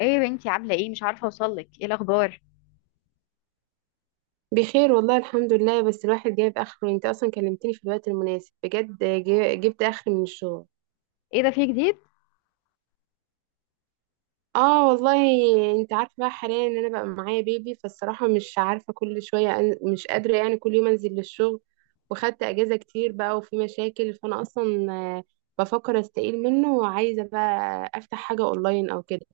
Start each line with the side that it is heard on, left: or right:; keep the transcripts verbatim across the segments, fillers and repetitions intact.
left: ايه يا بنتي، عامله ايه؟ مش عارفه اوصلك، ايه الاخبار؟
right: بخير والله الحمد لله. بس الواحد جايب اخره. انت اصلا كلمتني في الوقت المناسب بجد. جي- جبت اخر من الشغل.
left: ايه ده، في جديد؟
right: اه والله. انت عارفه بقى، حاليا ان انا بقى معايا بيبي. فالصراحه مش عارفه، كل شويه أن... مش قادره يعني كل يوم انزل للشغل. وخدت اجازه كتير بقى، وفي مشاكل، فانا اصلا آه، بفكر استقيل منه، وعايزه بقى افتح حاجه اونلاين او كده.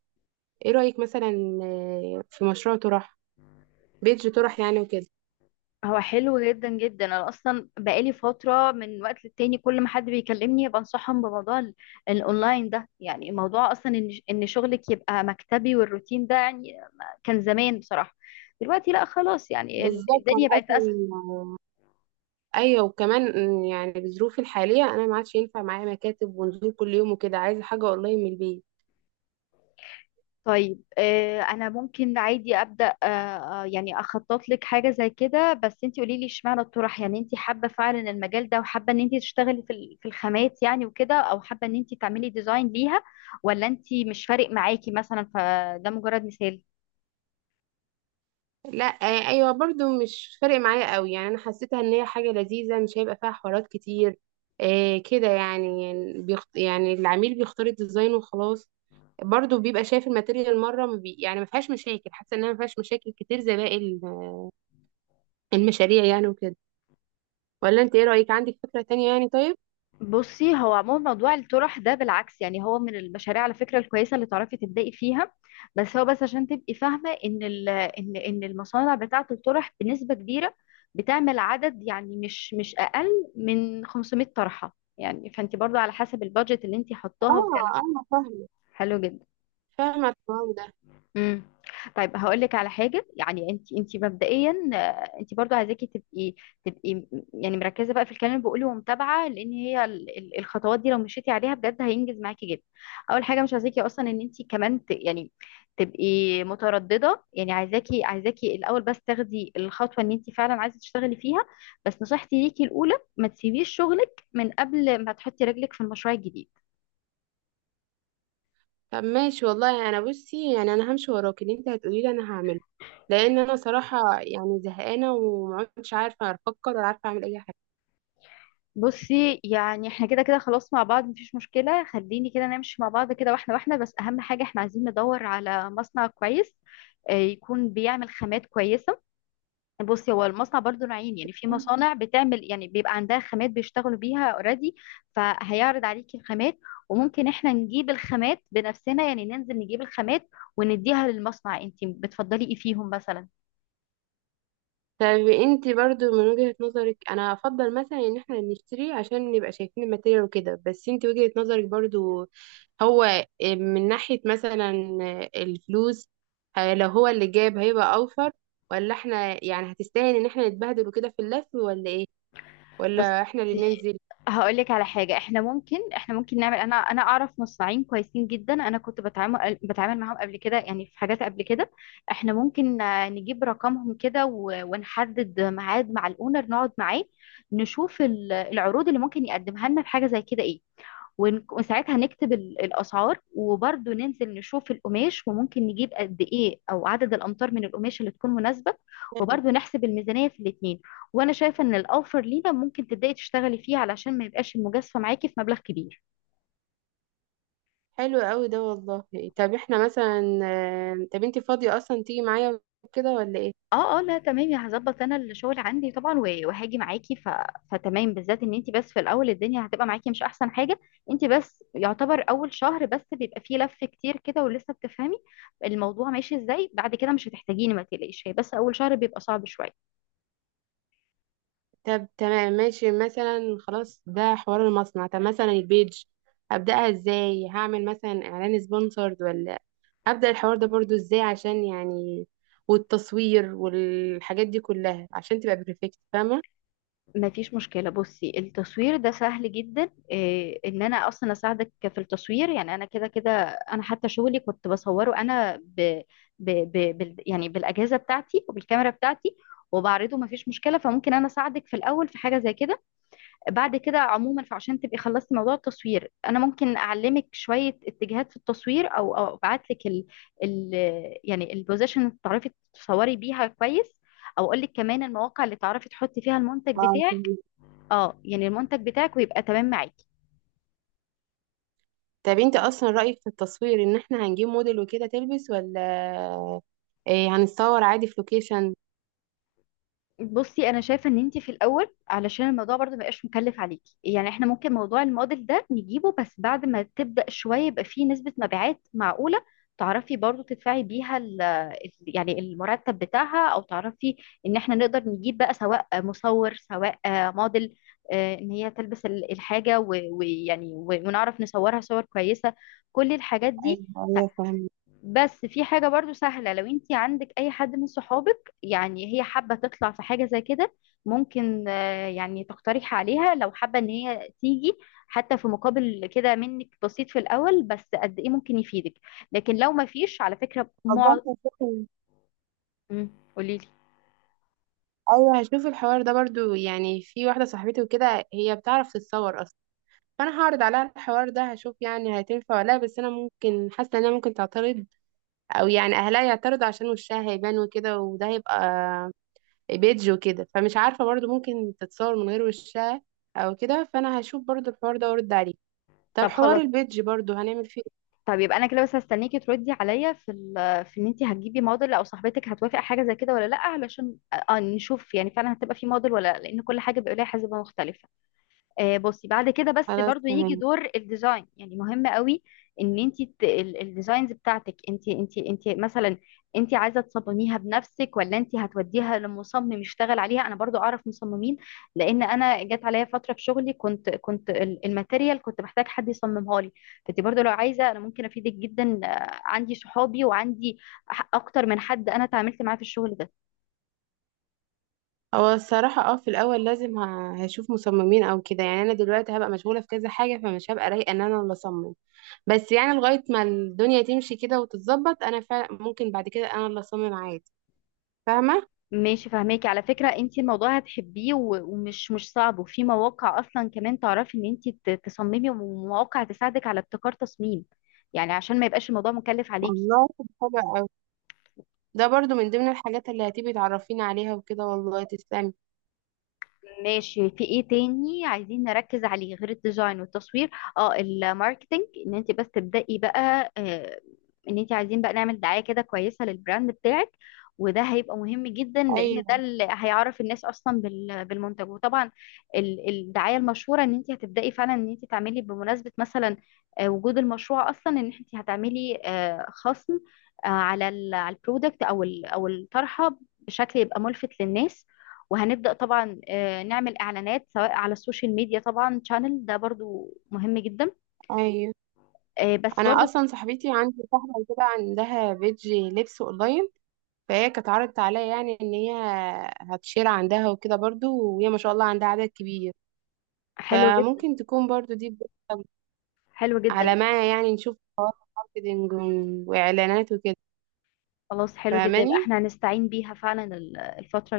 right: ايه رايك مثلا؟ آه، في مشروع طرح، بيج طرح يعني وكده.
left: هو حلو جدا جدا. انا اصلا بقالي فتره من وقت للتاني كل ما حد بيكلمني بنصحهم بموضوع ال- الاونلاين ده. يعني موضوع اصلا ان ان شغلك يبقى مكتبي والروتين ده يعني كان زمان بصراحه. دلوقتي لا خلاص، يعني ال-
right: بالظبط، انا
left: الدنيا بقت اسهل.
right: اصلا ايوه. وكمان إن يعني بظروفي الحاليه انا ما عادش ينفع معايا مكاتب ونزول كل يوم وكده، عايزه حاجه والله من البيت.
left: طيب آه، انا ممكن عادي ابدا آه، آه، يعني اخطط لك حاجه زي كده، بس انت قولي لي اشمعنى الطرح؟ يعني انت حابه فعلا المجال ده وحابه ان انت تشتغلي في ال- في الخامات يعني وكده، او حابه ان انت تعملي ديزاين ليها، ولا انت مش فارق معاكي مثلا؟ فده مجرد مثال.
right: لا، آه، ايوه، برضو مش فارق معايا قوي. يعني انا حسيتها ان هي حاجه لذيذه، مش هيبقى فيها حوارات كتير. آه كده. يعني يعني بيخت... يعني العميل بيختار الديزاين وخلاص. برضو بيبقى شايف الماتيريال مره. ما بي... يعني ما فيهاش مشاكل. حاسه انها ما فيهاش مشاكل كتير زي باقي ال- المشاريع يعني وكده. ولا انت ايه رايك، عندك فكره تانية يعني؟ طيب.
left: بصي، هو عموما موضوع الطرح ده بالعكس، يعني هو من المشاريع على فكرة الكويسة اللي تعرفي تبدأي فيها. بس هو بس عشان تبقي فاهمة ان ال- ان ان المصانع بتاعة الطرح بنسبة كبيرة بتعمل عدد، يعني مش مش اقل من خمسمائة طرحة يعني. فانت برضو على حسب البادجت اللي انت
right: اه،
left: حطاها وكلام.
right: انا فاهمه،
left: حلو جدا.
right: فاهمه الحوار ده.
left: امم طيب هقول لك على حاجه. يعني انت انت مبدئيا آه، انت برضو عايزاكي تبقي تبقي م- يعني مركزه بقى في الكلام اللي بقوله ومتابعه، لان هي ال- ال- الخطوات دي لو مشيتي عليها بجد هينجز معاكي جدا. اول حاجه مش عايزاكي اصلا ان انت كمان ت يعني تبقي متردده. يعني عايزاكي عايزاكي الاول بس تاخدي الخطوه ان انت فعلا عايزه تشتغلي فيها. بس نصيحتي ليكي الاولى ما تسيبيش شغلك من قبل ما تحطي رجلك في المشروع الجديد.
right: طب ماشي والله. انا بصي يعني انا همشي وراك، اللي انت هتقولي لي انا هعمله، لان انا صراحه يعني زهقانه ومعدتش عارفه افكر ولا عارفه اعمل اي حاجه.
left: بصي يعني احنا كده كده خلاص مع بعض، مفيش مشكلة. خليني كده نمشي مع بعض كده، واحنا واحنا بس أهم حاجة احنا عايزين ندور على مصنع كويس، آه، يكون بيعمل خامات كويسة. بصي هو المصنع برضو نوعين، يعني في مصانع بتعمل، يعني بيبقى عندها خامات بيشتغلوا بيها اوريدي، فهيعرض عليكي الخامات. وممكن احنا نجيب الخامات بنفسنا، يعني ننزل نجيب الخامات ونديها للمصنع. انتي بتفضلي ايه فيهم مثلا؟
right: طب انت برضو من وجهه نظرك، انا افضل مثلا ان احنا نشتري عشان نبقى شايفين الماتيريال وكده، بس انت وجهه نظرك برضو، هو من ناحيه مثلا الفلوس، ه- لو هو اللي جاب هيبقى اوفر، ولا احنا يعني هتستاهل ان احنا نتبهدل وكده في اللف، ولا ايه؟ ولا
left: بصي
right: احنا اللي ننزل؟
left: هقول لك على حاجة. احنا ممكن احنا ممكن نعمل انا انا اعرف مصنعين كويسين جدا، انا كنت بتعامل بتعامل معاهم قبل كده يعني في حاجات قبل كده. احنا ممكن آه، نجيب رقمهم كده و- ونحدد ميعاد مع الاونر نقعد معاه، نشوف ال- العروض اللي ممكن يقدمها لنا في حاجة زي كده، ايه ون- وساعتها نكتب ال- الأسعار. وبرضه ننزل نشوف القماش، وممكن نجيب قد إيه أو عدد الأمتار من القماش اللي تكون مناسبة، وبرضه نحسب الميزانية في الاتنين. وأنا شايفة إن الأوفر لينا ممكن تبدأي تشتغلي فيه علشان ما يبقاش المجازفة معاكي في مبلغ كبير.
right: حلو قوي ده والله. طب احنا مثلا آه، طب انت فاضية اصلا تيجي معايا كده ولا ايه؟
left: اه اه، لا تمام يا هظبط. انا الشغل عندي طبعا و- وهاجي معاكي ف... فتمام. بالذات ان انت بس في الاول الدنيا هتبقى معاكي مش احسن حاجه. انت بس يعتبر اول شهر بس بيبقى فيه لف كتير كده ولسه بتفهمي الموضوع ماشي ازاي. بعد كده مش هتحتاجيني، ما تقلقيش، هي بس اول شهر بيبقى صعب شويه.
right: طب تمام ماشي مثلا. خلاص، ده حوار المصنع. طب مثلا البيج، ابدأها ازاي؟ هعمل مثلا اعلان سبونسرد، ولا ابدأ الحوار ده برضو ازاي عشان يعني والتصوير والحاجات دي كلها عشان تبقى بيرفكت، فاهمة؟
left: ما فيش مشكلة. بصي التصوير ده سهل جدا، إيه ان انا اصلا اساعدك في التصوير. يعني انا كده كده، انا حتى شغلي كنت بصوره انا ب ب ب بال يعني بالاجهزة بتاعتي وبالكاميرا بتاعتي وبعرضه، ما فيش مشكلة. فممكن انا اساعدك في الاول في حاجة زي كده. بعد كده عموما، فعشان تبقي خلصتي موضوع التصوير، انا ممكن اعلمك شوية اتجاهات في التصوير او او ابعت لك ال ال يعني البوزيشن اللي تعرفي تصوري بيها كويس، او اقول لك كمان المواقع اللي تعرفي تحطي فيها المنتج
right: اه،
left: بتاعك،
right: فهمت.
left: اه يعني المنتج بتاعك ويبقى تمام معاكي.
right: طب انت اصلا رأيك في التصوير ان احنا هنجيب موديل وكده تلبس، ولا ايه؟ هنتصور عادي في لوكيشن؟
left: بصي انا شايفه ان انت في الاول، علشان الموضوع برضو ما يبقاش مكلف عليكي، يعني احنا ممكن موضوع الموديل ده نجيبه بس بعد ما تبدا شويه يبقى فيه نسبه مبيعات معقوله تعرفي برضو تدفعي بيها ال ال- يعني المرتب بتاعها، او تعرفي ان احنا نقدر نجيب بقى سواء مصور سواء آه، موديل، آه، ان هي تلبس ال- الحاجه و- ويعني و- ونعرف نصورها صور كويسه، كل الحاجات دي.
right: ايوه، ايوه، فهمت.
left: بس في حاجة برضو سهلة، لو انت عندك اي حد من صحابك يعني هي حابة تطلع في حاجة زي كده، ممكن آه، يعني تقترح عليها لو حابة ان هي تيجي حتى في مقابل كده منك بسيط في الاول، بس قد ايه ممكن يفيدك. لكن لو ما فيش على فكرة
right: والله
left: مع...
right: هشوف.
left: مم، قوليلي.
right: ايوه، هشوف الحوار ده برضو. يعني في واحده صاحبتي وكده هي بتعرف تتصور اصلا، فانا هعرض عليها الحوار ده، هشوف يعني هتنفع ولا لا. بس انا ممكن حاسه انها ممكن تعترض، او يعني اهلها يعترضوا عشان وشها هيبان وكده، وده هيبقى بيدج وكده، فمش عارفه برضو ممكن تتصور من غير وشها او كده. فانا هشوف برضو الحوار ده وارد عليه. طب
left: طب
right: حوار
left: خلاص.
right: البيدج برضو هنعمل فيه إيه؟
left: طب يبقى انا كده بس هستنيكي تردي عليا في ال... في ان انت هتجيبي موديل او صاحبتك هتوافق حاجة زي كده ولا لا، علشان آه، نشوف يعني فعلا هتبقى في موديل ولا لا، لان كل حاجة بيبقى لها حسبة مختلفة. آه، بصي بعد كده بس
right: خلاص
left: برضو يجي
right: تمام.
left: دور الديزاين، يعني مهم قوي. ان انت الديزاينز بتاعتك انت انت انت مثلا، انت عايزه تصمميها بنفسك، ولا انت هتوديها لمصمم يشتغل عليها؟ انا برضو اعرف مصممين، لان انا جت عليا فتره في شغلي كنت كنت ال- الماتيريال كنت محتاج حد يصممها لي. فانت برضو لو عايزه، انا ممكن افيدك جدا، آه، عندي صحابي وعندي ح- اكتر من حد انا تعاملت معاه في الشغل ده.
right: هو الصراحة اه في الأول لازم ه- هشوف مصممين أو كده يعني. أنا دلوقتي هبقى مشغولة في كذا حاجة، فمش هبقى رايقة إن أنا اللي أصمم. بس يعني لغاية ما الدنيا تمشي كده وتتظبط، أنا فعلا ممكن بعد كده أنا اللي أصمم عادي. فاهمة؟
left: ماشي، فهماكي على فكرة انت الموضوع هتحبيه و- ومش مش صعب، وفي مواقع اصلا كمان تعرفي ان انت ت- تصممي ومواقع تساعدك على ابتكار تصميم، يعني عشان ما يبقاش الموضوع مكلف عليكي.
right: والله طب، حلو أوي. ده برضو من ضمن الحاجات اللي هتبقي تعرفيني عليها وكده، والله تسلمي.
left: ماشي، في ايه تاني عايزين نركز عليه غير الديزاين والتصوير؟ اه الماركتينج، ان انت بس تبدأي بقى، آه، ان انت عايزين بقى نعمل دعاية كده كويسة للبراند بتاعك. وده هيبقى مهم جدا لان ده
right: أيوه،
left: اللي هيعرف الناس اصلا بال- بالمنتج. وطبعا ال- الدعاية المشهورة ان انت هتبدأي فعلا ان انت تعملي بمناسبة مثلا آه، وجود المشروع اصلا، ان انت هتعملي آه، خصم آه، على ال- على البرودكت او ال- او الطرحة بشكل يبقى ملفت للناس. وهنبدأ طبعا آه، نعمل اعلانات سواء على السوشيال ميديا، طبعا شانل ده برضو مهم جدا.
right: أيوه.
left: آه، بس
right: أنا
left: برضو
right: أصلا صاحبتي، عندي صاحبة كده عندها بيج لبس أونلاين. فهي كانت عرضت عليا يعني إن هي هتشير عندها وكده برضو، وهي ما شاء الله عندها عدد كبير.
left: حلو جدا.
right: فممكن تكون برضو دي بداية،
left: حلو جدا
right: على
left: يبقى.
right: ما يعني نشوف خطوات ماركتينج وإعلانات وكده.
left: خلاص حلو جدا يبقى
right: فاهماني؟
left: احنا هنستعين بيها فعلا ال- الفترة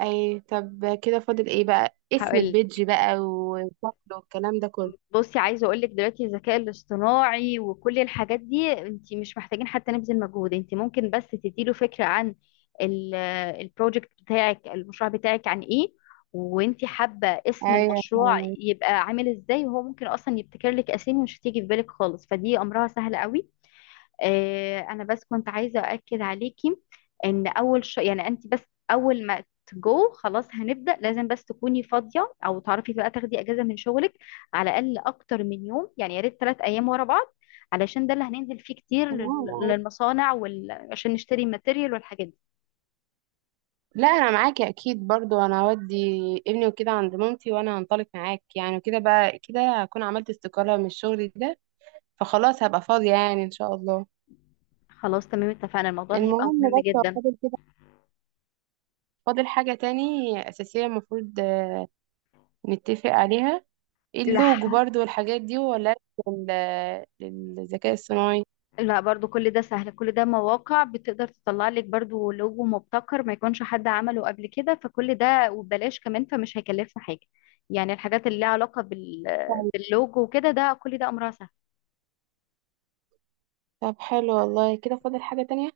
right: أي، طب كده فاضل إيه بقى، اسم
left: الجاية.
right: البيدج بقى وشكله والكلام ده كله؟
left: بصي عايزه اقول لك دلوقتي الذكاء الاصطناعي وكل الحاجات دي انت مش محتاجين حتى نبذل مجهود. انت ممكن بس تديله فكره عن البروجكت بتاعك، المشروع بتاعك عن ايه، وانت حابه اسم
right: أيوة،
left: المشروع يبقى عامل ازاي، وهو ممكن اصلا يبتكر لك اسامي مش هتيجي في بالك خالص، فدي امرها سهل قوي. آه، انا بس كنت عايزه اؤكد عليكي ان اول ش... يعني انت بس اول ما تجو خلاص هنبدا، لازم بس تكوني فاضيه او تعرفي بقى تاخدي اجازه من شغلك على الاقل اكتر من يوم. يعني يا ريت ثلاث ايام ورا بعض، علشان ده اللي هننزل فيه كتير لل-
right: تمام.
left: للمصانع وال... عشان نشتري ماتيريال والحاجات دي.
right: لا أنا معاكي أكيد. برضو أنا هودي ابني وكده عند مامتي، وأنا هنطلق معاك يعني وكده بقى. كده هكون عملت استقالة من الشغل ده، فخلاص هبقى فاضية يعني إن شاء الله.
left: خلاص تمام، اتفقنا، الموضوع ده هيبقى
right: المهم
left: مهم
right: بس، هو
left: جدا.
right: فاضل كده، فاضل حاجة تاني أساسية المفروض نتفق عليها؟
left: لح...
right: اللوجو برضو والحاجات دي، ولا لل- للذكاء الصناعي؟
left: لا برضو كل ده سهل، كل ده مواقع بتقدر تطلع لك برضو لوجو مبتكر ما يكونش حد عمله قبل كده، فكل ده وببلاش كمان، فمش هيكلفنا حاجة. يعني الحاجات اللي لها علاقة بال...
right: طب.
left: باللوجو وكده، ده كل ده أمرها سهل.
right: طب حلو والله، كده فاضل حاجة تانية؟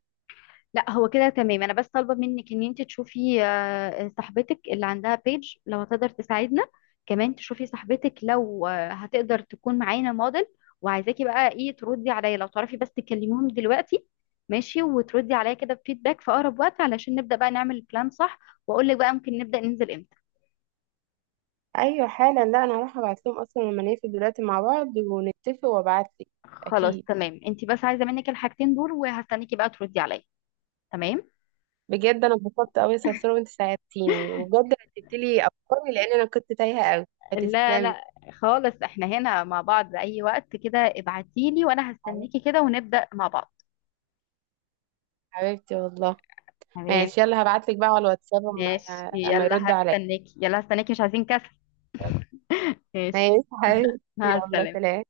left: لا هو كده تمام، انا بس طالبه منك ان انت تشوفي آه، صاحبتك اللي عندها بيج لو هتقدر تساعدنا، كمان تشوفي صاحبتك لو آه، هتقدر تكون معانا موديل. وعايزاكي بقى ايه تردي عليا، لو تعرفي بس تكلميهم دلوقتي، ماشي، وتردي عليا كده بفيدباك في اقرب وقت علشان نبدا بقى نعمل البلان صح، واقول لك بقى ممكن نبدا ننزل امتى.
right: ايوه حالا. لا انا هروح ابعت لهم اصلا لما نقفل دلوقتي مع بعض ونتفق وابعت لك.
left: خلاص
right: اكيد.
left: تمام، انت بس عايزه منك الحاجتين دول وهستنيكي بقى تردي عليا. تمام.
right: بجد انا اتبسطت قوي يا صرصور، وانت ساعدتيني وبجد رتبت لي افكاري، لان انا كنت تايهه قوي.
left: لا
right: هتسلمي.
left: لا خالص، احنا هنا مع بعض اي وقت كده، ابعتيلي وانا هستنيكي
right: حبيبتي،
left: كده ونبدأ مع بعض.
right: حبيبتي والله.
left: تمام.
right: ماشي، يلا هبعت لك بقى على الواتساب اما
left: ماشي
right: اما
left: يلا،
right: يرد عليا.
left: هستنيكي. يلا هستنيكي، مش عايزين كسل. ماشي.
right: ماشي حبيبتي،
left: مع
right: يلا
left: السلامة.
right: سلام.